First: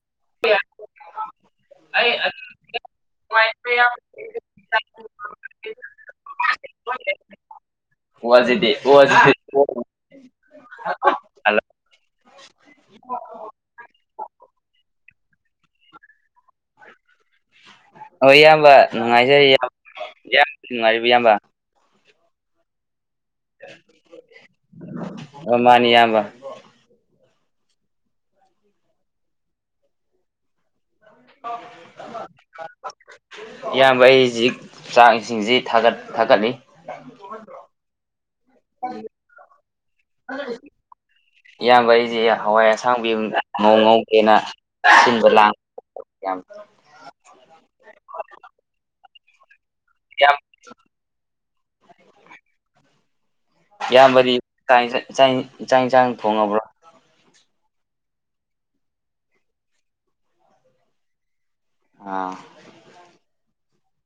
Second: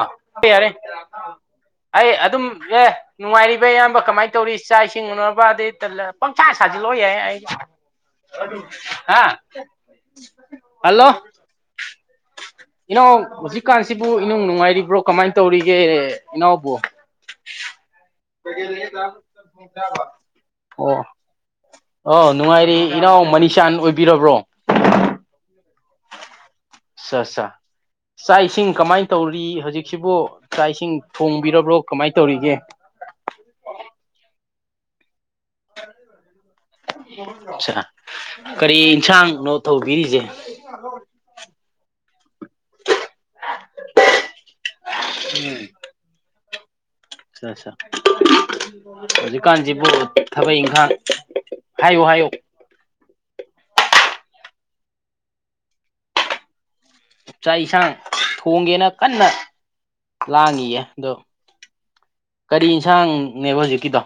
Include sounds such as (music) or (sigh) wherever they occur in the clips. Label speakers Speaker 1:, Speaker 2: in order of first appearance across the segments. Speaker 1: ꯑ ꯌꯥꯔꯦ ꯑꯩ ꯑꯗꯨꯝ ꯑꯦ ꯅꯨꯡꯉꯥꯏꯔꯤꯕ ꯑꯌꯥꯝꯕ ꯀꯃꯥꯏꯅ ꯇꯧꯔꯤ ꯆꯥꯛ ꯏꯁꯤꯡ ꯎꯨꯅꯕ ꯑꯗꯩ ꯄꯪꯁꯥ ꯁꯥꯖꯤꯜꯂꯛꯑꯣ ꯌꯥꯏ ꯑꯩꯅ
Speaker 2: ꯋꯥꯁꯤꯗꯤ
Speaker 1: ꯍꯥ
Speaker 2: ꯋꯥꯁꯤꯗꯤ
Speaker 1: ꯍꯜꯂꯣ ꯏꯩꯅꯣ ꯍꯧꯖꯤꯛꯀꯥꯟꯁꯤꯕꯨ ꯅꯨꯡ ꯅꯨꯡꯉꯥꯏꯔꯤꯕ꯭ꯔꯣ ꯀꯃꯥꯏꯅ ꯇꯧꯔꯤꯒꯦ ꯏꯅꯥꯎꯕ
Speaker 2: ꯍꯣꯏ ꯏꯌꯥꯝꯕ ꯅꯨꯡꯉꯥꯏꯖꯩ ꯏꯌꯥꯝꯕꯗꯤ ꯅꯨꯡꯉꯥꯏꯔꯤꯕ ꯏꯌꯥꯝꯕ
Speaker 1: ꯑ ꯅꯨꯡꯉꯥꯏꯔꯦ ꯏꯅꯥꯎ ꯃꯅꯤꯁꯥꯟ ꯑꯣꯏꯕꯤꯔꯕ꯭ꯔꯣ
Speaker 2: ꯑ ꯃꯥꯅꯤ ꯌꯥꯝꯕ
Speaker 1: ꯑ ꯑꯠꯆꯥ ꯆꯥꯛ ꯏꯁꯤꯡ ꯀꯃꯥꯏꯅ ꯇꯧꯔꯤ ꯍꯧꯖꯤꯛꯁꯤꯕꯨ ꯆꯥꯛ ꯏꯁꯤꯡ ꯊꯣꯡꯕꯤꯔꯕ꯭ꯔꯣ ꯀꯃꯥꯏꯅ ꯇꯧꯔꯤꯒꯦ
Speaker 2: ꯏꯌꯥꯝꯕ ꯑꯩ ꯍꯧꯖꯤꯛ ꯆꯥꯡ ꯏꯁꯤꯡꯁꯤ ꯊꯥꯒꯠ ꯊꯥꯒꯠꯂꯤ
Speaker 1: ꯑꯆꯥ ꯀꯔꯤ ꯑꯦꯟꯁꯥꯡꯅꯣ ꯊꯧꯕꯤꯔꯤꯁꯦ (inaudible)
Speaker 2: ꯏꯌꯥꯝꯕ ꯑꯩꯁꯦ ꯍꯋꯥꯏ ꯑꯁꯥꯡꯕꯤ ꯃꯣꯡ ꯉꯧꯒꯦꯅ ꯁꯤꯟꯕ ꯂꯥꯡꯕ ꯑꯣ
Speaker 1: ꯑ ꯑꯠꯥ ꯍꯧꯖꯤꯛꯀꯥꯟꯁꯤꯕꯨ ꯊꯕꯛ ꯏꯪꯈꯥꯡ ꯍꯥꯏꯌꯨ ꯍꯥꯏꯌꯨ
Speaker 2: ꯏꯌꯥꯝꯕꯗꯤ ꯆꯥꯛ ꯏꯟꯁꯥꯡ ꯆꯥꯛ ꯏꯟꯁꯥꯡ ꯊꯣꯡꯉꯕ꯭ꯔꯣ
Speaker 1: ꯆꯥꯛ ꯏꯁꯥꯡ ꯊꯣꯡꯒꯦꯅ ꯀꯟꯅ ꯂꯥꯡꯉꯤꯌꯦ ꯑꯗꯣ
Speaker 2: ꯑꯥ
Speaker 1: ꯀꯔꯤ ꯏꯟꯁꯥꯡꯅꯦꯕ ꯍꯧꯖꯤꯛꯀꯤꯗꯣ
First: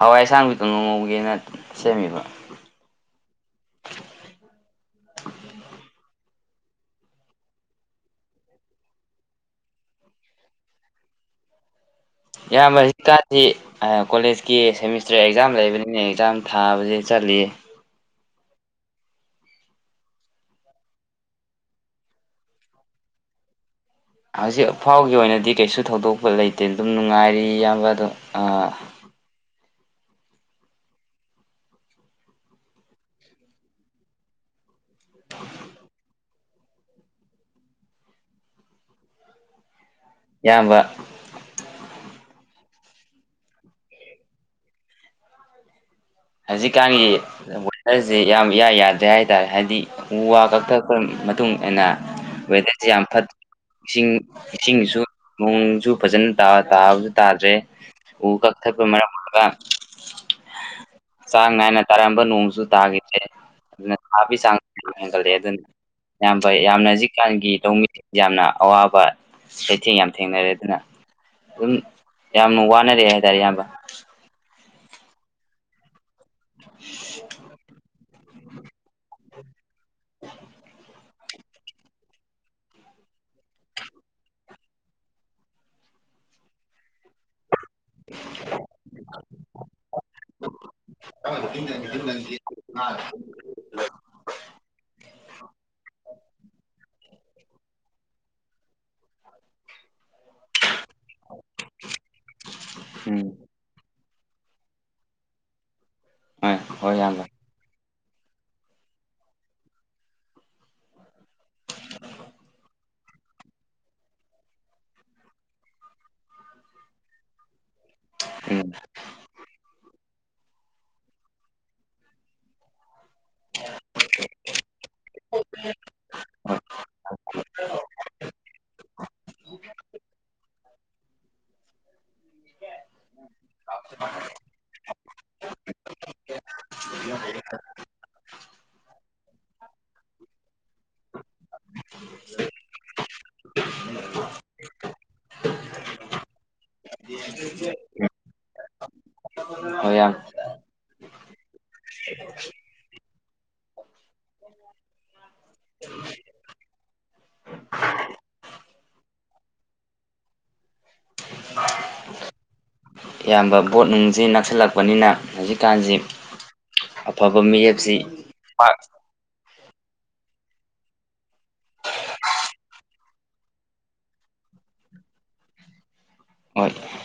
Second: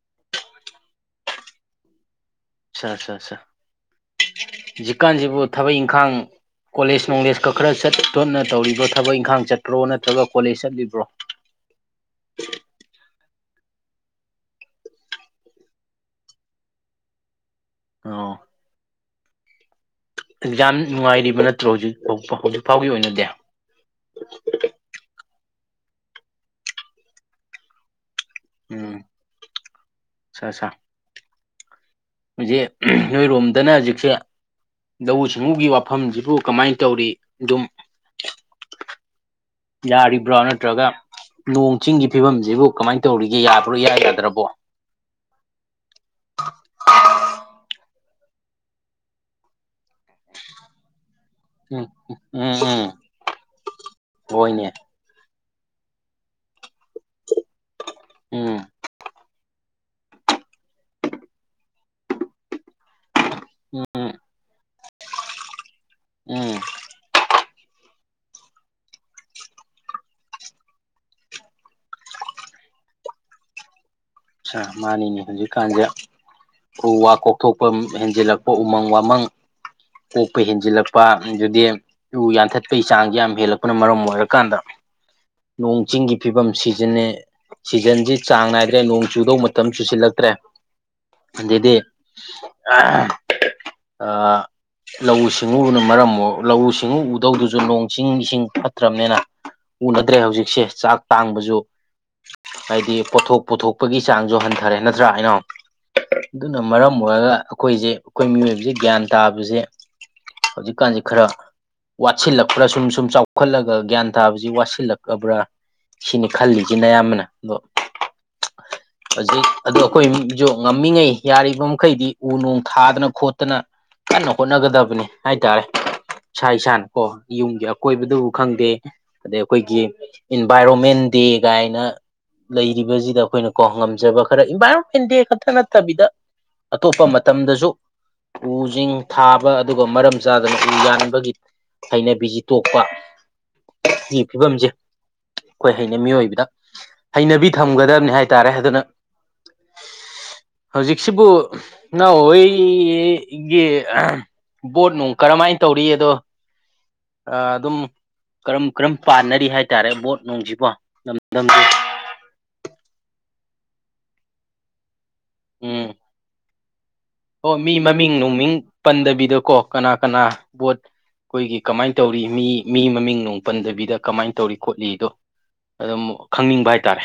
Speaker 2: ꯍꯋꯥꯏ ꯑꯁꯥꯡꯕꯤꯗ ꯀꯥꯡꯒꯧ ꯉꯧꯒꯦꯅ ꯁꯦꯝꯃꯤꯕ
Speaker 1: ꯑꯁ ꯑꯁ ꯍꯧꯖꯤꯛꯀꯥꯟꯖꯤꯕꯨ ꯊꯕꯛ ꯏꯪꯈꯥꯡ ꯀꯣꯂꯦꯖ ꯅꯣꯂꯦꯖꯀꯛ ꯈꯔ ꯆ ꯇꯣꯠꯅ ꯇꯧꯔꯤꯕ꯭ꯔꯣ ꯊꯕꯛ ꯏꯪꯈꯥꯡ ꯆꯠꯄ꯭ꯔꯣ ꯅꯠꯇ꯭ꯔꯒ ꯀꯣꯂꯦꯖ ꯆꯠꯂꯤꯕ꯭ꯔꯣ
Speaker 2: ꯏꯌꯥꯝꯕ (unintelligible) ꯀꯣꯂꯦꯖꯀꯤ ꯁꯦꯃꯤꯁꯇꯔ ꯑꯦꯛꯖꯥꯝ ꯂꯩꯕꯅꯤꯅ ꯑꯦꯛꯖꯥꯝ ꯊꯥꯕꯖꯦ ꯆꯠꯂꯤꯌꯦ
Speaker 1: ꯑꯣ ꯑꯦꯛꯖꯥꯝ ꯅꯨꯡꯉꯥꯏꯔꯤꯕ ꯅꯠꯇ꯭ꯔꯣ ꯍꯧꯖꯤꯛ ꯍꯧꯖꯤꯛ ꯐꯥꯎꯒꯤ ꯑꯣꯏꯅꯗꯤ
Speaker 2: ꯍꯧꯖꯤꯛꯐꯥꯎꯒꯤ ꯑꯣꯏꯅꯗꯤ ꯀꯩꯁꯨ ꯊꯧꯗꯣꯛꯄ ꯂꯩꯇꯦ ꯑꯗꯨꯝ ꯅꯨꯡꯉꯥꯏꯔꯤ ꯏꯌꯥꯝꯕ ꯑꯗꯣ ꯑ
Speaker 1: ꯑꯁꯥ ꯑꯁꯥ ꯍꯧꯖꯤꯛ ꯅꯣꯏꯔꯣꯝꯗꯅ ꯍꯧꯖꯤꯛꯁꯦ ꯂꯧꯎ ꯁꯤꯡꯎꯒꯤ ꯋꯥꯐꯝꯁꯤꯕꯨ ꯀꯃꯥꯏꯅ ꯇꯧꯔꯤ ꯑꯗꯨꯝ ꯌꯥꯔꯤꯕ꯭ꯔꯥ
Speaker 2: ꯏꯌꯥꯝꯕ
Speaker 1: ꯅꯠꯇ꯭ꯔꯒ ꯅꯣꯡ ꯆꯤꯡꯒꯤ ꯐꯤꯕꯝꯖꯤꯕꯨ ꯀꯃꯥꯏꯅ ꯇꯧꯔꯤꯒꯦ ꯌꯥꯕ꯭ꯔꯣ ꯏꯌꯥ ꯌꯥꯗ꯭ꯔꯕꯣ
Speaker 2: ꯍꯧꯖꯤꯛꯀꯥꯟꯒꯤ ꯋꯦꯗ꯭ꯔꯖꯤ ꯌꯥꯝ ꯏꯌꯥ ꯌꯥꯗ꯭ꯔꯦ ꯍꯥꯏꯇꯥꯔꯦ ꯍꯥꯏꯗꯤ ꯎ ꯋꯥ ꯀꯛꯊ ꯃꯇꯨꯡ ꯑꯟꯅ
Speaker 1: ꯎꯝ ꯎꯝ
Speaker 2: ꯋꯦꯗꯔꯁꯦ
Speaker 1: ꯎꯝ
Speaker 2: ꯌꯥꯝ ꯐꯠꯇꯦ ꯏꯁꯤꯡ
Speaker 1: ꯍꯣꯏꯅꯦ
Speaker 2: ꯏꯁꯤꯡꯁꯨ ꯅꯨꯡꯖꯨ ꯐꯖꯅ ꯇꯥꯕꯁꯨ ꯇꯥꯗ꯭ꯔꯦ ꯎ
Speaker 1: ꯎꯝ
Speaker 2: ꯀꯛꯊꯠꯄ ꯃꯔꯝ ꯑꯣꯏꯔꯒ ꯆꯥꯡ ꯅꯥꯏꯅ ꯇꯥꯔꯝꯕ ꯅꯣꯡꯖꯨ ꯇꯥꯒꯤꯗ꯭ꯔꯦ ꯑꯗꯨꯅ
Speaker 1: ꯎꯝ
Speaker 2: ꯁꯥꯕ ꯆꯥꯡ ꯌꯥꯝ ꯍꯦꯟꯒꯠꯂꯛꯑꯦ ꯑꯗꯨꯅ ꯏꯌꯥꯝꯕ
Speaker 1: ꯎꯝ
Speaker 2: ꯌꯥꯝꯅ ꯍꯧꯖꯤꯛꯀꯥꯟꯒꯤ ꯂꯧꯃꯤꯁꯦ ꯌꯥꯝꯅ ꯑꯋꯥꯕ ꯆꯩꯊꯦꯡ ꯌꯥꯝ ꯊꯦꯡꯅꯔꯦ ꯑꯗꯨꯅ ꯑꯗꯨꯝ ꯌꯥꯝ ꯋꯥꯅꯔꯦ ꯍꯥꯏꯇꯥꯔꯦ ꯏꯌꯥꯝꯕ
Speaker 1: ꯑꯠꯁꯥ ꯃꯥꯅꯤꯅꯦ ꯍꯧꯟꯖꯤꯛ ꯀꯥꯟꯖꯦ ꯎ ꯋꯥ ꯀꯣꯛꯊꯣꯛꯄ ꯍꯦꯟꯖꯤꯜꯂꯛꯄ ꯎꯃꯪ ꯋꯥꯃꯪ ꯀꯣꯛꯄ ꯍꯦꯟꯖꯤꯜꯂꯛꯄ ꯑꯗꯨꯗꯤ ꯎ ꯌꯥꯟꯊꯠꯄꯒꯤ ꯆꯥꯡꯖꯦ ꯌꯥꯝ ꯍꯦꯜꯂꯛꯄꯅ ꯃꯔꯝ ꯑꯣꯏꯔꯀꯥꯟꯗ ꯅꯣꯡ ꯆꯤꯡꯒꯤ ꯐꯤꯕꯝ ꯁꯤꯖꯟꯅꯦ ꯁꯤꯖꯟꯖꯤ ꯆꯥꯡ ꯅꯥꯏꯗ꯭ꯔꯦ ꯅꯣꯡ ꯆꯨꯗꯧ ꯃꯇꯝ ꯆꯨꯁꯤꯜꯂꯛꯇ꯭ꯔꯦ ꯑꯗꯗꯤ (unintelligible) ꯑ ꯂꯧꯎ ꯁꯤꯡꯎꯕꯅ ꯃꯔꯝ ꯑꯣꯏ ꯂꯧꯎ ꯁꯤꯡꯎ ꯎꯗꯧꯗꯨꯁꯨ ꯅꯣꯡ ꯆꯤꯡ ꯏꯁꯤꯡ ꯐꯠꯇ꯭ꯔꯕꯅꯤꯅ ꯎꯅꯗ꯭ꯔꯦ ꯍꯧꯖꯤꯛꯁꯦ ꯆꯥꯛ ꯇꯥꯡꯕꯁꯨ ꯍꯥꯏꯗꯤ
Speaker 2: ꯎꯝ
Speaker 1: ꯄꯣꯠꯊꯣꯛ ꯄꯨꯣꯊꯣꯛ ꯒꯤ ꯆꯥꯡꯖꯨ ꯍꯟꯊꯔꯦ ꯅꯠꯇ꯭ꯔꯥ ꯑꯩꯅ
Speaker 2: ꯍꯣꯏ
Speaker 1: ꯑꯗꯨꯅ ꯃꯔꯝ
Speaker 2: ꯍꯣꯏ ꯏꯌꯥꯝꯕ
Speaker 1: ꯑꯣꯏꯔꯒ ꯑꯩꯈꯣꯏꯖꯦ ꯑꯩꯈꯣꯏ ꯃꯤꯑꯣꯏꯕꯖꯦ ꯒ꯭ꯌꯥꯟ ꯇꯥꯕꯖꯦ ꯍꯧꯖꯤꯛꯀꯥꯟꯖꯦ ꯈꯔ ꯋꯥꯠꯁꯤꯜꯂꯛꯄ꯭ꯔꯥ ꯁꯨꯝ ꯁꯨꯝ ꯆꯥꯎ ꯂꯧꯈꯠꯂꯒ ꯒ꯭ꯌꯥꯟ ꯇꯥꯕꯖꯤ ꯋꯥꯠꯁꯤꯜꯂꯛꯑꯕ꯭ꯔꯥ ꯁꯤꯅꯤ ꯈꯜꯂꯤꯖꯦ ꯅꯌꯥꯝꯕꯅ ꯑꯗꯣ
Speaker 2: ꯎꯝ
Speaker 1: ꯍꯧꯖꯤꯛ ꯑꯗꯣ ꯑꯩꯈꯣꯏꯖꯨ ꯉꯝꯃꯤꯉꯩ ꯌꯥꯔꯤꯕ ꯃꯈꯩꯗꯤ ꯎ ꯅꯨꯡ ꯊꯥꯗꯅ ꯈꯣꯠꯇꯅ ꯀꯟꯅ ꯍꯣꯠꯅꯒꯗꯕꯅꯤ ꯍꯥꯏꯇꯥꯔꯦ ꯏꯁꯥ ꯏꯁꯥꯅ ꯀꯣ ꯌꯨꯝꯒꯤ ꯑꯀꯣꯏꯕꯗꯨꯕꯨ ꯈꯪꯗꯦ ꯑꯗꯩ ꯑꯩꯈꯣꯏꯒꯤ ꯏꯟꯚꯥꯏꯔꯣꯟꯃꯦꯟ ꯗꯦ ꯀꯥꯏꯅ ꯂꯩꯔꯤꯕꯖꯤ ꯑꯩꯈꯣꯏꯅ ꯀꯣ ꯉꯝꯖꯕ ꯈꯔ ꯏꯟꯚꯥꯏꯔꯣꯟꯃꯦꯟ ꯗꯦ ꯈꯛꯇ ꯅꯠꯇꯕꯤꯗ ꯑꯇꯣꯞꯄ ꯃꯇꯝꯗꯖꯨ ꯎꯖꯤꯡ ꯊꯥꯕ ꯑꯗꯨꯒ ꯃꯔꯝ ꯆꯥꯗꯅ ꯎ ꯌꯥꯟꯕꯒꯤ ꯍꯩꯅꯕꯤꯖꯤ ꯇꯣꯛꯄ ꯁꯤꯒꯤ ꯐꯤꯕꯝꯖꯦ ꯑꯩꯈꯣꯏ ꯍꯩꯅꯩ ꯃꯤꯑꯣꯏꯕꯗ ꯍꯩꯅꯕꯤ ꯊꯝꯒꯗꯕꯅꯤ ꯍꯥꯏ ꯍꯥꯏ ꯇꯥꯔꯦ ꯑꯗꯨꯅ
Speaker 2: ꯍꯣꯏ ꯏꯌꯥꯝ
Speaker 1: ꯍꯧꯖꯤꯛꯁꯤꯕꯨ ꯏꯅꯥꯎ ꯍꯣꯏ ꯒꯤ ꯕꯣꯠ ꯅꯨꯡ ꯀꯔꯝꯥꯏꯅ ꯇꯧꯔꯤ ꯑꯗꯣ ꯑꯗꯨꯝ ꯀꯔꯝ ꯀꯔꯝ ꯄꯥꯟꯅꯔꯤ ꯍꯥꯏꯇꯥꯔꯦ ꯕꯣꯠ ꯅꯨꯡꯖꯔꯕꯨ ꯂꯝꯗꯝ
Speaker 2: ꯏꯌꯥꯝꯕ ꯕꯣꯠ ꯅꯨꯡꯖꯤ ꯅꯛꯁꯤꯜꯂꯛꯄꯅꯤꯅ ꯍꯧꯖꯤꯛꯀꯥꯟꯖꯤ
Speaker 1: ꯑꯣ ꯃꯤ ꯃꯃꯤꯡ ꯅꯨꯃꯤꯡ
Speaker 2: ꯄꯥꯛ
Speaker 1: ꯄꯟꯗꯕꯤꯗꯀꯣ ꯀꯅꯥ ꯀꯅꯥ ꯕꯣꯠ ꯑꯩꯈꯣꯏꯒꯤ ꯀꯃꯥꯏꯅ ꯇꯧꯔꯤ ꯃꯤ ꯃꯤ ꯃꯃꯤꯡ ꯅꯨꯡ ꯄꯟꯗꯕꯤꯗ ꯀꯃꯥꯏꯅ ꯇꯧꯔꯤ ꯈꯣꯠꯂꯤꯗꯣ ꯑꯗꯨꯝ ꯈꯪꯅꯤꯡꯕ
Speaker 2: ꯍꯣꯏ
Speaker 1: ꯍꯥꯏꯇꯥꯔꯦ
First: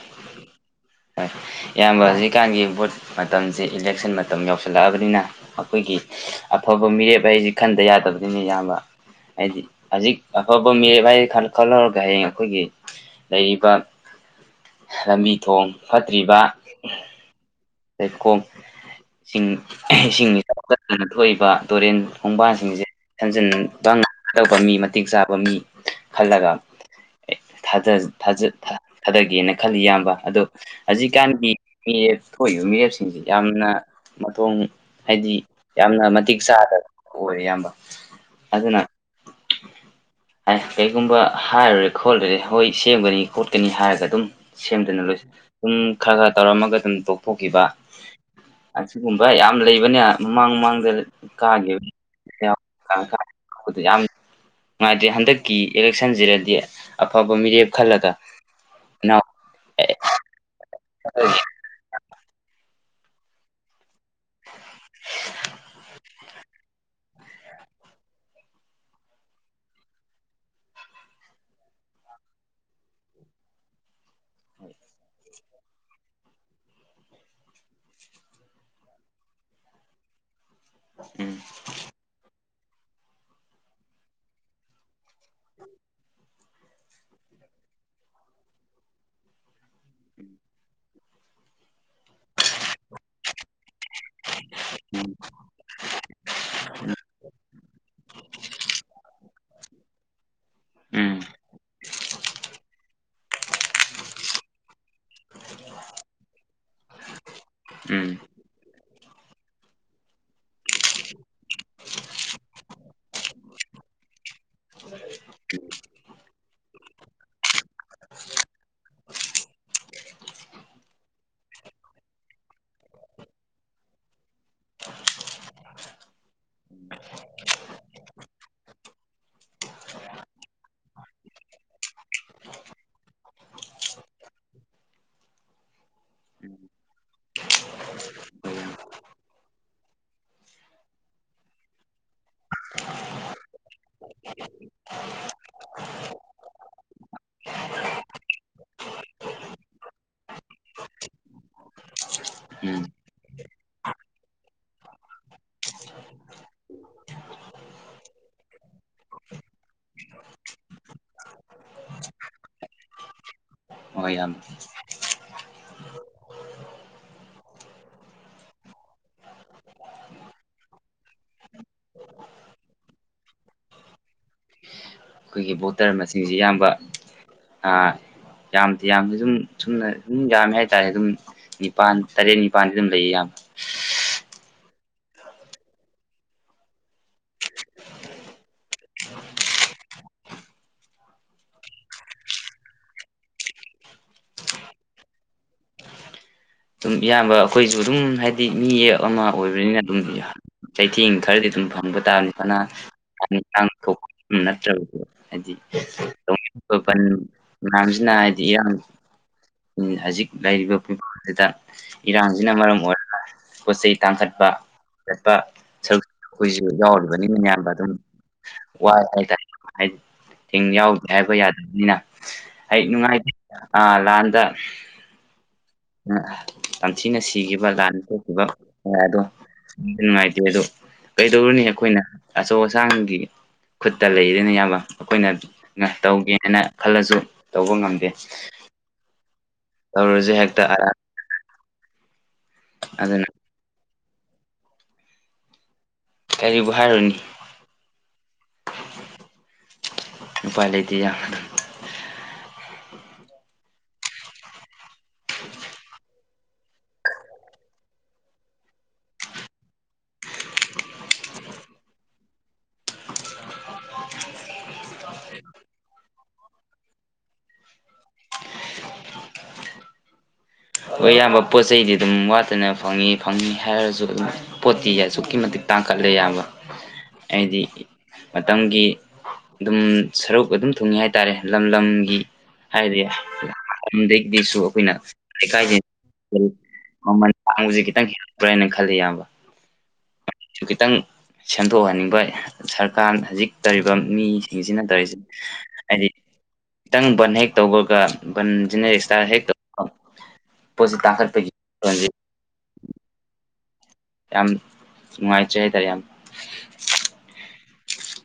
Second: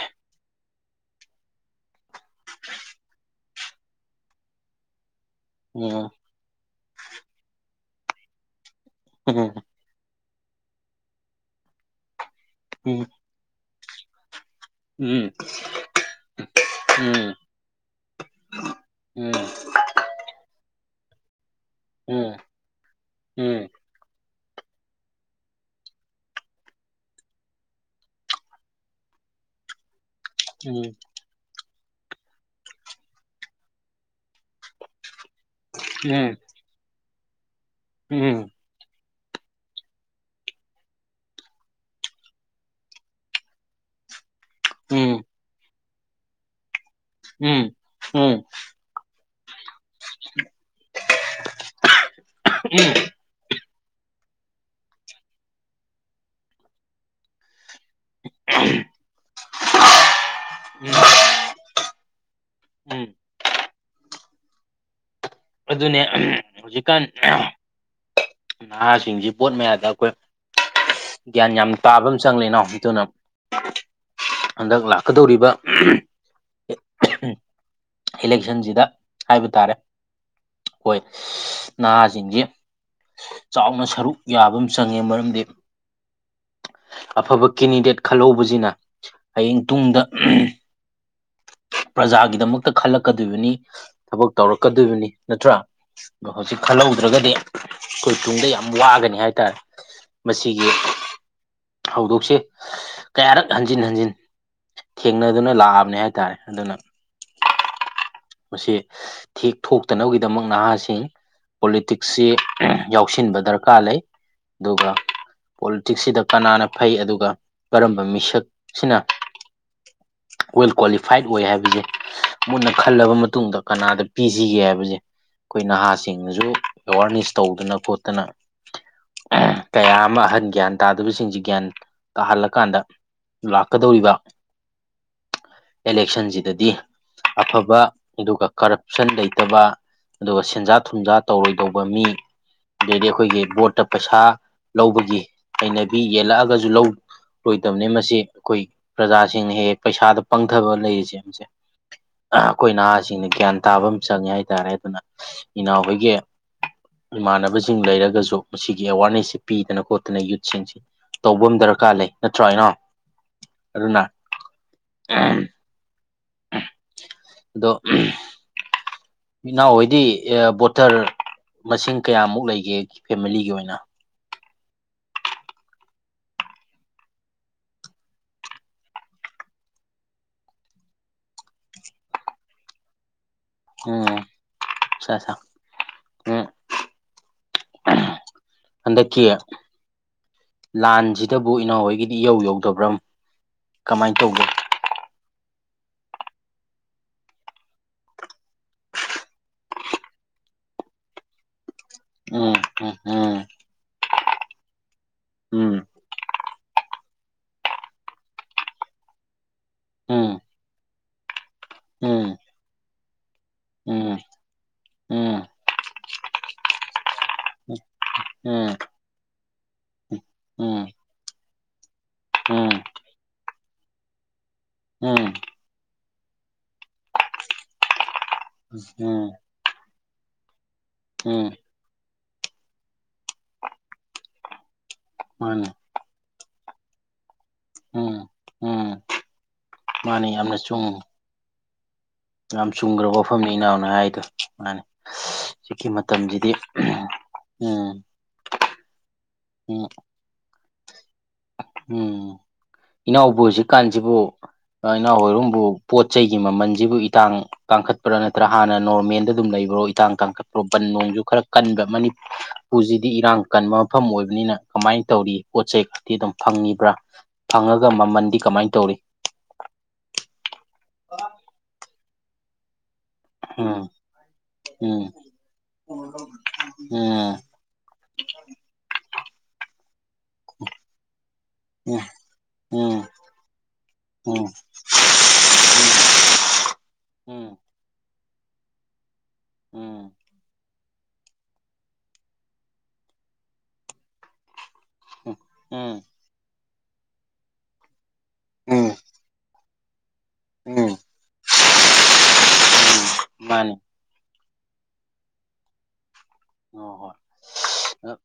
Speaker 2: ꯍꯣꯏ ꯏꯌꯥꯝꯕ ꯍꯧꯖꯤꯛꯀꯥꯟꯒꯤ ꯚꯣꯠ ꯃꯇꯝꯁꯦ ꯏꯂꯦꯛꯁꯟ ꯃꯇꯝ ꯌꯧꯁꯜꯂꯛꯑꯕꯅꯤꯅ ꯑꯩꯈꯣꯏꯒꯤ
Speaker 1: ꯎꯝ
Speaker 2: ꯑꯐꯕ ꯃꯤꯔꯦꯞ ꯍꯥꯏꯁꯤ ꯈꯟꯗ ꯌꯥꯗꯕꯅꯤꯅꯤ ꯏꯌꯥꯝꯕ
Speaker 1: ꯎꯝ
Speaker 2: ꯍꯥꯏꯗꯤ ꯍꯧꯖꯤꯛ ꯑꯐꯕ ꯃꯤꯔꯦꯞ ꯍꯥꯏ ꯈꯜꯍꯧꯔꯒ ꯍꯌꯦꯡ ꯑꯩꯈꯣꯏꯒꯤ
Speaker 1: ꯎꯝ
Speaker 2: ꯂꯩꯔꯤꯕ ꯂꯝꯕꯤ ꯊꯣꯡ ꯐꯠꯇ꯭ꯔꯤꯕ
Speaker 1: ꯎꯝ
Speaker 2: ꯂꯩꯈꯣꯝ ꯏꯁꯤꯡ ꯏꯁꯤꯡ ꯏꯆꯥꯎ (unintelligible) ꯊꯣꯛꯏꯕ ꯇꯨꯔꯦꯟ ꯈꯣꯡꯕꯥꯟꯁꯤꯡꯁꯦ ꯊꯟꯖꯤꯟ ꯇꯥꯡꯅ ꯇꯧꯕ ꯃꯤ ꯃꯇꯤꯛ ꯆꯥꯕ ꯃꯤ ꯈꯜꯂꯒ ꯑꯦ ꯊꯥꯗ ꯊꯥꯗꯒꯦꯅ ꯈꯜꯂꯤ ꯏꯌꯥꯝꯕ ꯑꯗꯣ
Speaker 1: ꯎꯝ
Speaker 2: ꯖꯤꯀꯥꯟꯒꯤ ꯃꯤꯔꯦꯞ ꯊꯣꯛꯏꯕ ꯃꯤꯔꯦꯞꯁꯤꯡꯁꯤ ꯌꯥꯝꯅ ꯃꯊꯣꯡ ꯍꯥꯏꯗꯤ ꯌꯥꯝꯅ ꯃꯇꯤꯛ ꯆꯥꯗꯕ ꯑꯣꯏꯔꯦ ꯑꯌꯥꯝꯕ
Speaker 1: ꯎꯝ
Speaker 2: ꯑꯗꯨꯅ ꯑ ꯀꯔꯤꯒꯨꯝꯕ ꯍꯥꯏꯔꯨꯔꯦ ꯈꯣꯠꯂꯨꯔꯦ ꯍꯣꯏ ꯁꯦꯝꯒꯅꯤ ꯈꯣꯠꯀꯅꯤ ꯍꯥꯏꯔꯒ ꯑꯗꯨꯝ ꯁꯦꯝꯗꯅ ꯂꯣꯏꯁꯤ ꯑꯗꯨꯝ ꯈꯔ ꯈꯔ ꯇꯧꯔꯝꯃꯒ ꯑꯗꯨꯝ ꯇꯣꯛꯊꯣꯛꯈꯤꯕ ꯑꯁꯤꯒꯨꯝꯕ ꯌꯥꯝ ꯂꯩꯕꯅꯦ ꯃꯃꯥꯡ ꯃꯃꯥꯡꯗ ꯀꯥꯈꯤꯕ (unintelligible) (unintelligible) ꯌꯥꯝ ꯅꯨꯡꯉꯥꯏꯇ꯭ꯔꯦ ꯍꯟꯗꯛꯀꯤ ꯏꯂꯦꯛꯁꯟꯁꯤꯗꯗꯤ ꯑꯐꯕ ꯃꯤꯔꯦꯞ ꯈꯜꯂꯒ ꯏꯅꯥꯎ
Speaker 1: (unintelligible) ꯎꯝ
Speaker 2: ꯑ (unintelligible) (unintelligible)
Speaker 1: ꯑꯗꯨꯅꯦ (unintelligible) ꯍꯧꯖꯤꯛꯀꯥꯟ ꯅꯍꯥꯁꯤꯡꯁꯤ ꯚꯣꯠ ꯃꯌꯥꯗ ꯑꯩꯈꯣꯏ ꯒ꯭ꯌꯥꯟ ꯌꯥꯝ ꯇꯥꯕ ꯑꯃ ꯆꯪꯂꯦ ꯏꯅꯥꯎ ꯑꯗꯨꯅ (unintelligible) ꯍꯟꯗꯛ ꯂꯥꯛꯀꯗꯧꯔꯤꯕ (unintelligible) (unintelligible) ꯏꯂꯦꯛꯁꯟꯁꯤꯗ ꯍꯥꯏꯕ ꯇꯥꯔꯦ ꯍꯣꯏ
Speaker 2: ꯎꯝ
Speaker 1: ꯅꯍꯥꯁꯤꯡꯁꯤ ꯆꯥꯎꯅ ꯁꯔꯨꯛ ꯌꯥꯕ ꯑꯃ ꯆꯪꯉꯦ ꯃꯔꯝꯗꯤ ꯑꯐꯕ ꯀꯦꯟꯗꯤꯗꯦꯠ ꯈꯜꯍꯧꯕꯁꯤꯅ ꯍꯌꯦꯡ ꯇꯨꯡꯗ ꯄ꯭ꯔꯖꯥꯒꯤꯗꯃꯛꯇ ꯈꯜꯂꯛꯀꯗꯣꯏꯕꯅꯤ ꯊꯕꯛ ꯇꯧꯔꯛꯀꯗꯣꯏꯕꯅꯤ ꯅꯠꯇ꯭ꯔꯥ ꯑꯗꯣ ꯍꯧꯖꯤꯛ ꯈꯜꯍꯧꯗ꯭ꯔꯒꯗꯤ ꯑꯩꯈꯣꯏ ꯇꯨꯡꯗ ꯌꯥꯝ ꯋꯥꯒꯅꯤ ꯍꯥꯏ ꯍꯥꯏꯇꯥꯔꯦ ꯃꯁꯤꯒꯤ
Speaker 2: ꯎꯝ
Speaker 1: ꯍꯧꯗꯣꯛꯁꯦ (unintelligible) ꯀꯌꯥꯔꯛ ꯍꯟꯖꯤꯟ ꯍꯟꯖꯤꯟ ꯊꯦꯡꯅꯗꯨꯅ ꯂꯥꯛꯑꯕꯅꯦ ꯍꯥꯏꯇꯥꯔꯦ ꯑꯗꯨꯅ
Speaker 2: ꯎꯝ
Speaker 1: ꯃꯁꯤ ꯊꯦꯛ ꯊꯣꯛꯇꯅꯕꯒꯤꯗꯃꯛ ꯅꯍꯥꯁꯤꯡ ꯄꯣꯂꯤꯇꯤꯛꯁꯁꯤ ꯌꯥꯎꯁꯤꯟꯕ ꯗꯔꯀꯥꯔ ꯂꯩ ꯑꯗꯨꯒ ꯄꯣꯂꯤꯇꯤꯛꯁꯁꯤꯗ ꯀꯅꯥꯅ ꯐꯩ ꯑꯗꯨꯒ ꯀꯔꯝꯕ ꯃꯤꯁꯛꯁꯤꯅ ꯋꯦꯜ ꯀ꯭ꯋꯥꯂꯤꯐꯥꯏꯠ ꯑꯣꯏ ꯍꯥꯏꯕꯁꯦ ꯃꯨꯟꯅ ꯈꯜꯂꯕ ꯃꯇꯨꯡꯗ ꯀꯅꯥꯗ ꯄꯤꯁꯤꯒꯦ ꯍꯥꯏꯕꯁꯦ ꯑꯩꯈꯣꯏ ꯅꯍꯥꯁꯤꯡꯅꯁꯨ ꯑꯦꯋꯥꯔꯅꯦꯁ ꯇꯧꯗꯅ ꯈꯣꯠꯇꯅ ꯀꯌꯥ ꯑꯃ ꯑꯍꯟ ꯒ꯭ꯌꯥꯟ ꯇꯥꯗꯕꯁꯤꯡꯁꯤ ꯒ꯭ꯌꯥꯟ ꯇꯥꯍꯜꯂꯀꯥꯟꯗ ꯂꯥꯛꯀꯗꯧꯔꯤꯕ ꯑꯦꯂꯦꯛꯁꯟꯁꯤꯗꯗꯤ ꯑꯐꯕ (unintelligible) ꯑꯗꯨꯒ ꯀꯔꯞꯁꯟ ꯂꯩꯇꯕ ꯑꯗꯨꯒ ꯁꯦꯟꯖꯥ ꯊꯨꯝꯖꯥ ꯇꯧꯔꯣꯏꯗꯧꯕ ꯃꯤ ꯑꯗꯩꯗꯤ ꯑꯩꯈꯣꯏꯒꯤ ꯕꯣꯠꯇ ꯄꯩꯁꯥ ꯂꯧꯕꯒꯤ ꯍꯩꯅꯕꯤ ꯌꯦꯜꯂꯛꯑꯒꯁꯨ ꯂꯧ ꯂꯣꯏꯗꯕꯅꯤ ꯃꯁꯤ ꯑꯩꯈꯣꯏ ꯄ꯭ꯔꯖꯥꯁꯤꯡꯅ ꯍꯦꯛ ꯍꯦꯛ ꯄꯩꯁꯥꯗ ꯄꯪꯊꯕ ꯂꯩꯔꯤꯁꯦ ꯃꯁꯦ ꯑꯩꯈꯣꯏ
Speaker 2: ꯎꯝ
Speaker 1: ꯅꯍꯥꯁꯤꯡꯅ ꯒ꯭ꯌꯥꯟ ꯇꯥꯕ ꯑꯃ ꯆꯪꯉꯦ ꯍꯥꯏꯇꯥꯔꯦ ꯑꯗꯨꯅ ꯏꯅꯥꯎꯈꯣꯏꯒꯤ ꯏꯃꯥꯟꯅꯕꯁꯤꯡ ꯂꯩꯔꯒꯁꯨ ꯃꯁꯤꯒꯤ ꯑꯦꯋꯥꯔꯅꯦꯁꯁꯤ ꯄꯤꯗꯅ ꯈꯣꯠꯇꯅ ꯌꯨꯠꯁꯤꯡꯁꯤ ꯇꯧꯕ ꯑꯃ ꯗꯔꯀꯥꯔ ꯂꯩ ꯅꯠꯇ꯭ꯔꯣ ꯏꯅꯥꯎ ꯑꯗꯨꯅ
Speaker 2: ꯑꯣꯏ ꯌꯥꯝ
Speaker 1: (unintelligible) ꯑꯗꯣ ꯏꯅꯥꯎ ꯍꯣꯏꯗꯤ ꯕꯣꯇꯔ ꯃꯁꯤꯡ ꯀꯌꯥꯃꯨꯛ ꯂꯩꯒꯦ ꯐꯦꯃꯤꯂꯤꯒꯤ ꯑꯣꯏꯅ
Speaker 2: ꯑꯩꯈꯣꯏꯒꯤ ꯕꯣꯇꯔ ꯃꯁꯤꯡꯖꯤ ꯏꯌꯥꯝꯕ ꯑꯥ ꯌꯥꯝꯗꯤ ꯌꯥꯝꯗꯤ ꯑꯗꯨꯝ ꯁꯨꯝꯅ ꯑꯗꯨꯝ ꯌꯥꯝꯃꯦ ꯍꯥꯏꯇꯥꯔꯦ ꯑꯗꯨꯝ ꯅꯤꯄꯥꯟ ꯇꯔꯦꯠ ꯅꯤꯄꯥꯟꯗꯤ ꯑꯗꯨꯝ ꯂꯩꯌꯦ ꯏꯌꯥꯝ
Speaker 1: ꯑꯣ ꯑꯆꯥ ꯑꯆꯥ ꯎꯝ ꯍꯟꯗꯛꯀꯤ ꯂꯥꯟꯖꯤꯗꯕꯨ ꯏꯅꯥꯎ ꯍꯣꯏꯒꯤꯗꯤ ꯏꯌꯧ ꯌꯧꯗꯕ꯭ꯔꯥ ꯀꯃꯥꯏꯅ ꯇꯧꯒꯦ
Speaker 2: ꯑꯗꯨꯝ ꯏꯌꯥꯝꯕ ꯑꯩꯈꯣꯏꯖꯨ ꯑꯗꯨꯝ ꯍꯥꯏꯗꯤ ꯃꯤ ꯑꯃ ꯑꯣꯏꯕꯅꯤꯅ ꯑꯗꯨꯝ ꯆꯩꯊꯦꯡ ꯈꯔꯗꯤ ꯑꯗꯨꯝ ꯐꯪꯕ
Speaker 1: ꯎꯝ ꯎꯝ
Speaker 2: (unintelligible) ꯊꯣꯛꯄ ꯅꯠꯇ꯭ꯔꯕꯗꯤ ꯍꯥꯏꯗꯤ
Speaker 1: ꯎꯝ
Speaker 2: ꯑꯁꯣꯛ ꯑꯄꯜ ꯃꯌꯥꯝꯁꯤꯅ ꯍꯥꯏꯗꯤ ꯏꯔꯥꯡ ꯍꯧꯖꯤꯛ
Speaker 1: ꯎꯝ
Speaker 2: ꯂꯩꯔꯤꯕ (unintelligible)
Speaker 1: ꯎꯝ
Speaker 2: ꯏꯔꯥꯡꯖꯤꯅ ꯃꯔꯝ ꯑꯣꯏꯔꯒ ꯄꯣꯠ ꯆꯩꯩ
Speaker 1: ꯎꯝ
Speaker 2: ꯇꯥꯡꯈꯠꯄꯠ ꯍꯦꯟꯒꯠꯄ
Speaker 1: ꯎꯝ
Speaker 2: ꯁꯔꯨꯛ ꯑꯩꯈꯣꯏꯖꯨ ꯌꯥꯎꯔꯤꯕꯅꯤ ꯃꯌꯥꯝꯕ ꯑꯗꯨꯝ
Speaker 1: ꯎꯝ ꯎꯝ
Speaker 2: ꯋꯥꯏ ꯍꯥꯏꯇꯥꯔꯦ ꯍꯥꯏꯗꯤ ꯊꯤꯡ
Speaker 1: ꯎꯝ
Speaker 2: ꯌꯥꯎ ꯍꯥꯏꯕ ꯌꯥꯗꯕꯅꯤꯅ ꯑꯩ ꯅꯨꯡꯉꯥꯏꯇꯦ ꯑꯥ ꯂꯥꯟꯗ
Speaker 1: ꯎꯝ
Speaker 2: ꯇꯝꯊꯤꯅ ꯁꯤꯒꯤꯕ ꯂꯥꯟ ꯊꯣꯛꯈꯤꯕ ꯀꯌꯥꯗꯣ
Speaker 1: ꯎꯝ
Speaker 2: ꯅꯨꯡꯗꯤ ꯅꯨꯡꯉꯥꯏꯇꯦ ꯑꯗꯣ
Speaker 1: ꯎꯝ ꯎꯝ
Speaker 2: ꯀꯩꯗꯧꯔꯨꯅꯤ ꯑꯩꯈꯣꯏꯅ ꯑꯆꯧ ꯑꯁꯥꯡꯒꯤ ꯈꯨꯠꯇ ꯂꯩꯔꯦꯅꯦ ꯏꯌꯥꯝꯕ ꯑꯩꯈꯣꯏꯅ
Speaker 1: ꯃꯥꯅꯤ
Speaker 2: ꯇꯧꯒꯦ ꯍꯥꯏꯅ ꯈꯜꯂꯖꯨ ꯇꯧꯕ ꯉꯝꯗꯦ
Speaker 1: ꯎꯝ ꯎꯝ ꯃꯥꯅꯦ
Speaker 2: ꯇꯧꯔꯁꯨ
Speaker 1: ꯌꯥꯝꯅ
Speaker 2: ꯍꯦꯛꯇ
Speaker 1: ꯆꯨꯝ
Speaker 2: ꯑꯔꯥ
Speaker 1: ꯌꯥꯝ
Speaker 2: ꯑꯗꯨꯅ
Speaker 1: ꯆꯨꯝꯒ꯭ꯔꯕ ꯋꯥꯐꯝꯅꯤ ꯏꯅꯥꯎꯅ ꯍꯥꯏꯗꯣ ꯃꯥꯅꯦ ꯖꯤꯛꯀꯤ ꯃꯇꯝꯖꯤꯗꯤ
Speaker 2: ꯀꯔꯤꯕꯨ ꯍꯥꯏꯔꯨꯅꯤ
Speaker 1: ꯎꯝ ꯎꯝ
Speaker 2: ꯎꯄꯥꯏ ꯂꯩꯇꯦ ꯌꯥ
Speaker 1: ꯎꯝ ꯏꯅꯥꯎꯕꯨ ꯍꯧꯖꯤꯛꯀꯥꯟꯖꯤꯕꯨ ꯏꯅꯥꯎ ꯍꯣꯏꯔꯝꯕꯨ ꯄꯣꯠ ꯆꯩꯒꯤ ꯃꯃꯜꯖꯤꯕꯨ ꯏꯇꯥꯡ ꯀꯥꯡꯈꯠꯄ꯭ꯔꯥ ꯅꯠꯇ꯭ꯔꯥ ꯍꯥꯟꯅ ꯅꯣꯔꯃꯦꯟꯗ ꯑꯗꯨꯝ ꯂꯩꯕ꯭ꯔꯣ ꯏꯇꯥꯡ ꯀꯥꯡꯈꯠꯄ꯭ꯔꯣ ꯕꯟ ꯅꯣꯡꯖꯨ ꯈꯔ ꯀꯟꯕ ꯃꯅꯤ ꯄꯨꯖꯤꯗꯤ ꯏꯔꯥꯡ ꯀꯟꯕ ꯃꯐꯝ ꯑꯣꯏꯕꯅꯤꯅ ꯀꯃꯥꯏꯅ ꯇꯧꯔꯤ ꯄꯣꯠ ꯆꯩ ꯇꯤ ꯑꯗꯨꯝ ꯐꯪꯉꯤꯕ꯭ꯔꯥ ꯐꯪꯉꯒ ꯃꯥꯃꯟꯗꯤ ꯀꯃꯥꯏꯅ ꯇꯧꯔꯤ
Speaker 2: ꯍꯣꯏ ꯑꯌꯥꯝꯕ ꯄꯣꯠ ꯆꯩꯗꯤ ꯑꯗꯨꯝ ꯋꯥꯠꯇꯅ ꯐꯪꯉꯤ ꯐꯪꯅꯤ
Speaker 1: ꯎꯝ
Speaker 2: ꯍꯥꯏꯔꯖꯨ ꯑꯗꯨꯝ ꯄꯣꯠꯇꯤ
Speaker 1: ꯎꯝ
Speaker 2: ꯑꯁꯨꯛꯀꯤ ꯃꯇꯤꯛ ꯇꯥꯡꯈꯠꯂꯦ ꯏꯌꯥꯝꯕ
Speaker 1: ꯎꯝ
Speaker 2: ꯍꯥꯏꯗꯤ ꯃꯇꯝꯒꯤ ꯑꯗꯨꯝ ꯁꯔꯨꯛ ꯑꯗꯨꯝ ꯊꯨꯡꯉꯤ ꯍꯥꯏꯇꯥꯔꯦ ꯂꯝ ꯂꯝꯒꯤ ꯍꯥꯏꯗꯤ
Speaker 1: ꯎꯝ ꯎꯝ
Speaker 2: ꯑꯍꯨꯝꯗꯒꯤꯗꯤꯁꯨ ꯑꯩꯈꯣꯏꯅ ꯂꯩꯀꯥꯥꯏꯒꯤ ꯃꯃꯜ
Speaker 1: ꯎꯝ
Speaker 2: ꯇꯥꯕꯡꯖꯦ ꯈꯤꯇꯪ ꯍꯦꯜꯂꯛꯄ꯭ꯔꯥ ꯍꯥꯏꯅ ꯈꯜꯂꯤ ꯏꯌꯥꯝꯕ
Speaker 1: ꯎꯝ
Speaker 2: ꯈꯤꯇꯪ ꯁꯦꯝꯗꯣꯛꯍꯟꯅꯤꯡꯕ ꯁꯔꯀꯥꯔ ꯍꯧꯖꯤꯛ ꯇꯧꯔꯤꯕ ꯃꯤꯁꯤꯡꯁꯤꯅ ꯇꯧꯔꯤꯁꯤ
Speaker 1: ꯎꯝ
Speaker 2: ꯍꯥꯏꯗꯤ ꯈꯤꯇꯪ ꯕꯟ ꯍꯦꯛ ꯇꯧꯕꯒ ꯕꯟ ꯖꯤꯅꯦ
Speaker 1: ꯎꯝ
Speaker 2: ꯏꯁꯇꯥ ꯍꯦꯛ ꯇꯧ
Speaker 1: ꯎꯝ
Speaker 2: ꯄꯣꯠꯁꯤ ꯇꯥꯡꯈꯠꯄꯒꯤ (unintelligible)
Speaker 1: ꯃꯥꯅꯦ
Speaker 2: ꯌꯥꯝ ꯅꯨꯡꯉꯥꯏꯇ꯭ꯔꯦ ꯍꯥꯏꯇꯥꯔꯦ ꯏꯌꯥꯝ
Speaker 1: ꯑꯣꯏ ꯍꯣꯏ ꯑꯥ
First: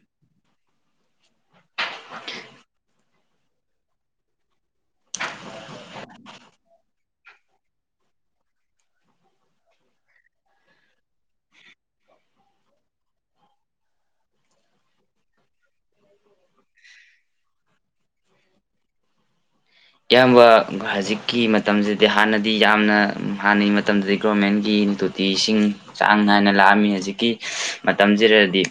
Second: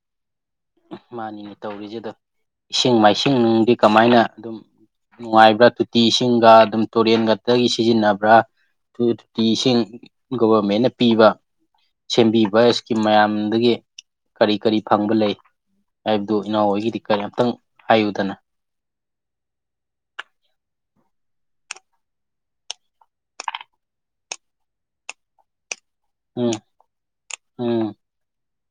Speaker 1: ꯃꯥꯅꯤꯅꯦ ꯇꯧꯔꯤꯁꯦ ꯑꯗꯣ ꯏꯁꯤꯡ ꯃꯥꯏꯁꯤꯡ ꯅꯨꯡꯗꯤ ꯀꯃꯥꯏꯅ ꯑꯗꯨꯝ ꯅꯨꯡꯉꯥꯏꯕ꯭ꯔꯥ ꯇꯣꯇꯤ ꯏꯁꯤꯡꯒ ꯑꯗꯨꯝ ꯇꯨꯔꯦꯟꯒꯛꯇꯒꯤ ꯁꯤꯖꯤꯟꯅꯕ꯭ꯔꯥ ꯨ ꯇꯨꯇꯤ ꯏꯁꯤꯡ ꯒꯣꯚꯔꯃꯦꯟꯅ ꯄꯤꯕ ꯁꯦꯝꯕꯤꯕ ꯀꯤꯝ ꯃꯌꯥꯝꯗꯒꯤ ꯀꯔꯤ ꯀꯔꯤ ꯐꯪꯕ ꯂꯩ ꯍꯥꯏꯕꯗꯨ ꯏꯅꯥꯎ ꯍꯣꯏꯒꯤꯗꯤ ꯀꯔꯤ ꯑꯝꯇꯪ ꯍꯥꯏꯌꯨꯗꯅ
Speaker 2: ꯏꯌꯥꯝꯕ ꯍꯧꯖꯤꯛꯀꯤ ꯃꯇꯝꯁꯤꯗꯤ ꯍꯥꯟꯅꯗꯤ ꯌꯥꯝꯅ ꯍꯥꯟꯅꯒꯤ ꯃꯇꯝꯗꯗꯤ ꯒꯣꯔꯃꯦꯟꯒꯤ ꯇꯤ ꯏꯁꯤꯡ ꯆꯥꯡ ꯅꯥꯏꯅ
Speaker 1: ꯎꯝ
Speaker 2: ꯂꯥꯛꯑꯝꯃꯤ ꯍꯧꯖꯤꯛꯀꯤ
Speaker 1: ꯎꯝ
Speaker 2: ꯃꯇꯝꯁꯤꯗꯗꯤ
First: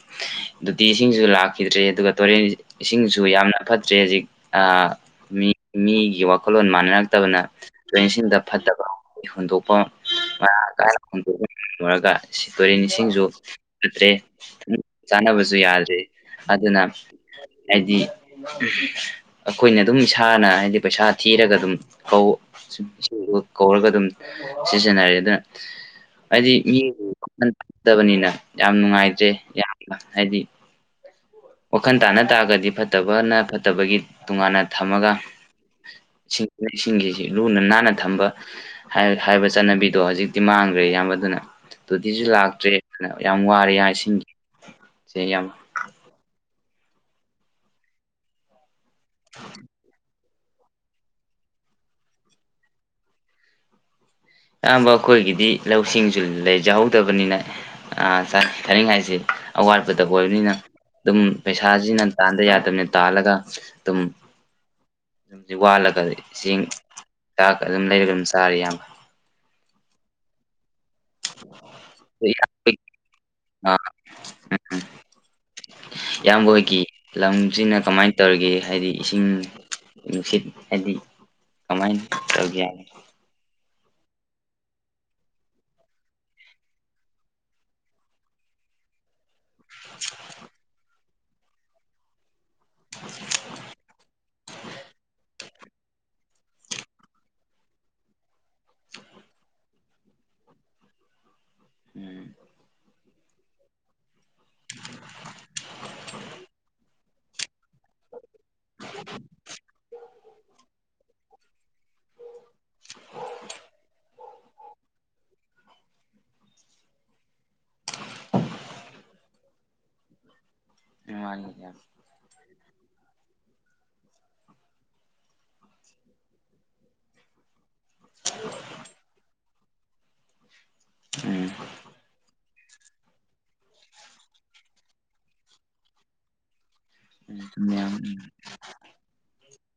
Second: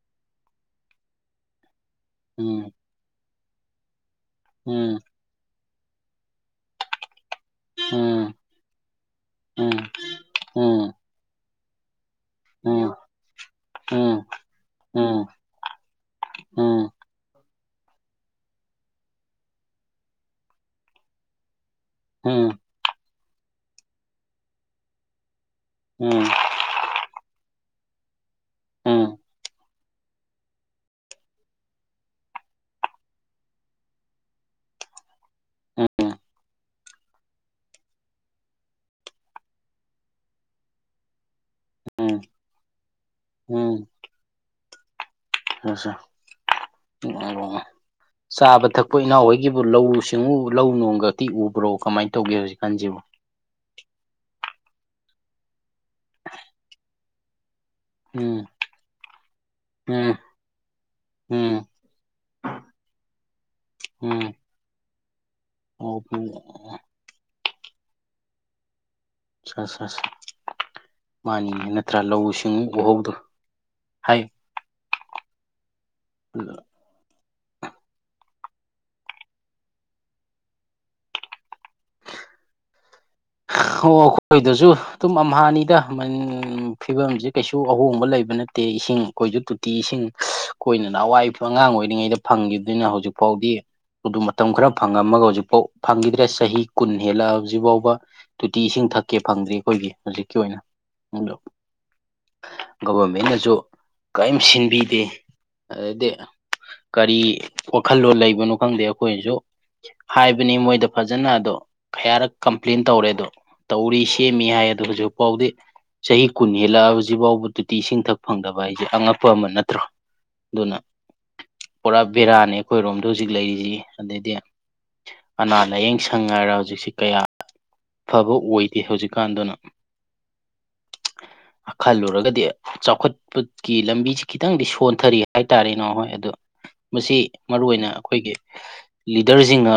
Speaker 2: ꯗꯨꯇꯤꯁꯤꯡꯁꯨ ꯂꯥꯛꯈꯤꯗ꯭ꯔꯦ ꯑꯗꯨꯒ ꯇꯨꯔꯦꯟ
Speaker 1: ꯎꯝ
Speaker 2: ꯏꯁꯤꯡꯁꯨ ꯌꯥꯝꯅ ꯐꯠꯇ꯭ꯔꯦ ꯍꯧꯖꯤꯛ
Speaker 1: ꯎꯝ
Speaker 2: ꯃꯤ ꯃꯤꯒꯤ ꯋꯥꯈꯜꯂꯣꯟ ꯃꯥꯟꯅꯔꯛꯇꯕꯅ
Speaker 1: ꯎꯝ
Speaker 2: ꯇ꯭ꯔꯦꯟꯁꯤꯡꯗ ꯐꯠꯇꯕ ꯍꯨꯟꯗꯣꯛꯄ
Speaker 1: ꯎꯝ
Speaker 2: ꯃꯔꯥꯡ
Speaker 1: ꯎꯝ
Speaker 2: ꯀꯥꯏꯅ ꯍꯨꯟꯗꯣꯛꯄ ꯑꯣꯏꯔꯒ ꯁꯤ ꯇꯨꯔꯦꯟ
Speaker 1: ꯎꯝ
Speaker 2: ꯏꯁꯤꯡꯁꯨ ꯐꯠꯇ꯭ꯔꯦ
Speaker 1: ꯎꯝ ꯎꯝ
Speaker 2: ꯆꯥꯅꯕꯁꯨ ꯌꯥꯗ꯭ꯔꯦ
Speaker 1: ꯎꯝ ꯎꯝ
Speaker 2: ꯑꯗꯨꯅ ꯍꯥꯏꯗꯤ ꯑꯩꯈꯣꯏꯅ ꯑꯗꯨꯝ ꯏꯁꯥꯅ ꯍꯥꯏꯗꯤ ꯍꯥꯏꯗꯤ ꯄꯩꯁꯥ ꯊꯤꯔꯒ
Speaker 1: ꯎꯝ
Speaker 2: ꯑꯗꯨꯝꯧ ꯀꯧꯔꯒ ꯑꯗꯨꯝ ꯁꯤꯖꯤꯟꯅꯔꯦ ꯑꯗꯨꯅ
Speaker 1: ꯎꯝ
Speaker 2: ꯍꯥꯏꯗꯤ ꯃꯤ ꯋꯥꯟꯗꯕꯅꯤꯅ ꯌꯥꯝ
Speaker 1: ꯎꯝ ꯎꯝ
Speaker 2: ꯅꯨꯡꯉꯥꯏꯇ꯭ꯔꯦ ꯌꯥꯝꯅ ꯍꯥꯏꯗꯤ ꯋꯥꯈꯟ ꯇꯥꯅ ꯇꯥꯔꯒꯗꯤ ꯐꯠꯇꯕꯅ ꯐꯠꯇꯕꯒꯤ ꯇꯣꯉꯥꯟꯅ ꯊꯝꯃꯒ ꯏꯁꯤꯡ ꯏꯁꯤꯡꯒꯤꯁꯤ ꯂꯨꯅ ꯅꯥꯟꯅ ꯊꯝꯕ ꯍꯥꯏꯕ ꯆꯠꯅꯕꯤꯗꯣ ꯍꯧꯖꯤꯛꯇꯤ ꯃꯥꯡꯈ꯭ꯔꯦ ꯑꯌꯥꯝꯕ ꯑꯗꯨꯅ ꯑꯗꯨꯗꯤꯁꯨ ꯂꯥꯛꯇ꯭ꯔꯦ ꯌꯥꯝ
Speaker 1: ꯎꯝ
Speaker 2: ꯋꯥꯔꯦ ꯌꯥ ꯏꯁꯤꯡꯁꯦ ꯌꯥꯝ
Speaker 1: ꯑ ꯎ ꯑꯣ ꯆꯥꯕ ꯊꯛꯄ ꯏꯅꯥꯎ ꯍꯣꯏꯒꯤꯕꯨ ꯂꯧꯁꯤ ꯁꯤꯡꯎ ꯂꯧ ꯅꯣꯡꯒ ꯇꯤ ꯎꯕ꯭ꯔꯣ ꯀꯃꯥꯏꯅ ꯇꯧꯒꯦ ꯍꯧꯖꯤꯛꯀꯥꯟꯁꯤꯕꯨ
Speaker 2: ꯑꯌꯥꯝꯕ ꯑꯩꯈꯣꯏꯒꯤꯗꯤ ꯂꯧꯁꯤꯡꯁꯨ ꯂꯩꯖꯍꯧꯗꯕꯅꯤꯅ ꯑ
Speaker 1: ꯎꯝ
Speaker 2: ꯁꯥꯔꯤ ꯍꯥꯏꯥꯏꯁꯤꯦ ꯑꯋꯥꯠꯄꯗ
Speaker 1: ꯎꯝ
Speaker 2: ꯑꯣꯏꯕꯅꯤꯅ ꯑꯗꯨꯝ
Speaker 1: ꯎꯝ
Speaker 2: ꯄꯩꯁꯥꯁꯤꯅ ꯇꯥꯟꯗ ꯌꯥꯗꯕꯅ ꯇꯥꯜꯂꯒ ꯑꯗꯨꯝ
Speaker 1: ꯎꯝ
Speaker 2: ꯑꯗꯨꯝ
Speaker 1: ꯑꯣ
Speaker 2: ꯋꯥꯠꯂꯒ
Speaker 1: ꯄꯨꯡ
Speaker 2: ꯏꯦꯡ ꯍꯤ ꯆꯥꯛ ꯑꯗꯨꯝ ꯂꯩꯔꯒ ꯑꯗꯨꯝ ꯁꯥꯔꯤ ꯌꯥꯝꯌꯥꯝꯕ
Speaker 1: ꯁ ꯁ ꯃꯥꯅꯤꯉ ꯅꯠꯇ꯭ꯔꯥ ꯂꯧꯎ ꯁꯤꯡꯎ ꯎꯍꯧꯗꯣ ꯍꯥꯏ
Speaker 2: ꯌꯥꯝꯍꯤ ꯂꯝꯁꯤꯅ ꯀꯃꯥꯏꯅ ꯇꯧꯔꯤꯒꯦ ꯍꯥꯏꯗꯤ ꯏꯁꯤꯡ ꯅꯨꯡꯁꯤꯠ ꯍꯥꯏꯗꯤ ꯀꯃꯥꯏꯅ ꯇꯧꯒꯦꯅ
Speaker 1: ꯑꯣ ꯀꯣꯏꯗꯁꯨ ꯑꯗꯨꯝ ꯑꯝꯍꯥꯅꯤꯗ ꯐꯤꯕꯝꯁꯦ ꯀꯩꯁꯨ ꯑꯍꯣꯡꯕ ꯂꯩꯕ ꯅꯠꯇꯦ ꯏꯁꯤꯡ ꯀꯣꯏꯁꯨ ꯇꯤꯁꯤꯡ ꯀꯣꯏꯅꯅ ꯑꯋꯥꯏꯄ ꯑꯉꯥꯡ ꯑꯣꯏꯔꯤꯉꯩꯗ ꯐꯪꯈꯤꯕꯗꯨꯅꯤꯅ ꯍꯧꯖꯤꯛꯐꯥꯎꯗꯤ ꯑꯗꯨ ꯃꯇꯝ ꯈꯔ ꯐꯪꯉꯝꯃꯒ ꯍꯧꯖꯤꯛꯐꯥꯎ ꯐꯪꯈꯤꯗ꯭ꯔꯦ ꯆꯍꯤ ꯀꯨꯟ ꯍꯦꯜꯂ ꯍꯧꯖꯤꯛ ꯐꯥꯎꯕ ꯇꯣꯇꯤ ꯏꯁꯤꯡ ꯊꯛꯀꯦ ꯐꯪꯗ꯭ꯔꯤ ꯑꯩꯈꯣꯏꯒꯤ ꯍꯧꯖꯤꯛꯀꯤ ꯑꯣꯏꯅ ꯒꯕꯔꯃꯦꯟꯅꯁꯨ ꯀꯔꯤꯝ ꯁꯤꯟꯕꯤꯗꯦ ꯑꯗꯗꯤ ꯀꯔꯤ ꯋꯥꯈꯜꯂꯣꯟꯣ ꯂꯩꯕꯅꯣ ꯈꯪꯗꯦ ꯑꯩꯈꯣꯏꯅꯁꯨ ꯍꯥꯏꯕꯅꯤ ꯃꯣꯏꯗ ꯐꯖꯅ ꯑꯗꯣ ꯈꯌꯥꯔꯛ ꯀꯝ ꯄ꯭ꯂꯤꯟ ꯇꯧꯔꯦ ꯑꯗꯣ ꯇꯧꯔꯤ ꯁꯦꯝꯃꯤ ꯍꯥꯏ ꯑꯗꯣ ꯍꯧꯖꯤꯛ ꯐꯥꯎꯗꯤ ꯆꯍꯤ ꯀꯨꯟ ꯍꯦꯜꯂꯛꯑ ꯍꯧꯖꯤꯛꯐꯥꯎꯕ ꯇꯨꯇꯤ ꯏꯁꯤꯡꯊꯛ ꯐꯪꯗꯕ ꯍꯥꯏꯁꯦ ꯑꯉꯛꯄ ꯑꯃ ꯅꯠꯇ꯭ꯔꯣ ꯑꯗꯨꯅ
Speaker 2: ꯎꯝ
Speaker 1: ꯄꯨꯔꯥ ꯕꯦꯔꯥꯅꯤ ꯑꯩꯈꯣꯏꯔꯣꯝꯗ ꯍꯧꯖꯤꯛ ꯂꯩꯔꯤꯁꯤ ꯑꯗꯩꯗꯤ ꯑꯅꯥ ꯂꯥꯏꯌꯦꯡ ꯁꯪ ꯍꯥꯏꯔ ꯍꯧꯖꯤꯛꯁꯤ ꯀꯌꯥ ꯐꯕ ꯑꯣꯏꯗꯦ ꯍꯧꯖꯤꯛꯀꯥꯟꯗꯨꯅ
Speaker 2: ꯎꯝ
Speaker 1: ꯈꯜꯂꯨꯔꯒꯗꯤ ꯆꯥꯎꯈꯠꯄꯒꯤ ꯂꯝꯕꯤꯁꯤ ꯈꯤꯇꯪꯗꯤ ꯁꯣꯟꯊꯔꯤ ꯍꯥꯏꯇꯥꯔꯦꯅꯣ ꯍꯣꯏ ꯑꯗꯨ ꯃꯁꯤ ꯃꯔꯨ
Speaker 2: ꯎꯝ
Speaker 1: ꯑꯣꯏꯅ
Speaker 2: ꯎꯝ
Speaker 1: ꯑꯩꯈꯣꯏꯒꯤ ꯂꯤꯗꯔꯁꯤꯡꯅ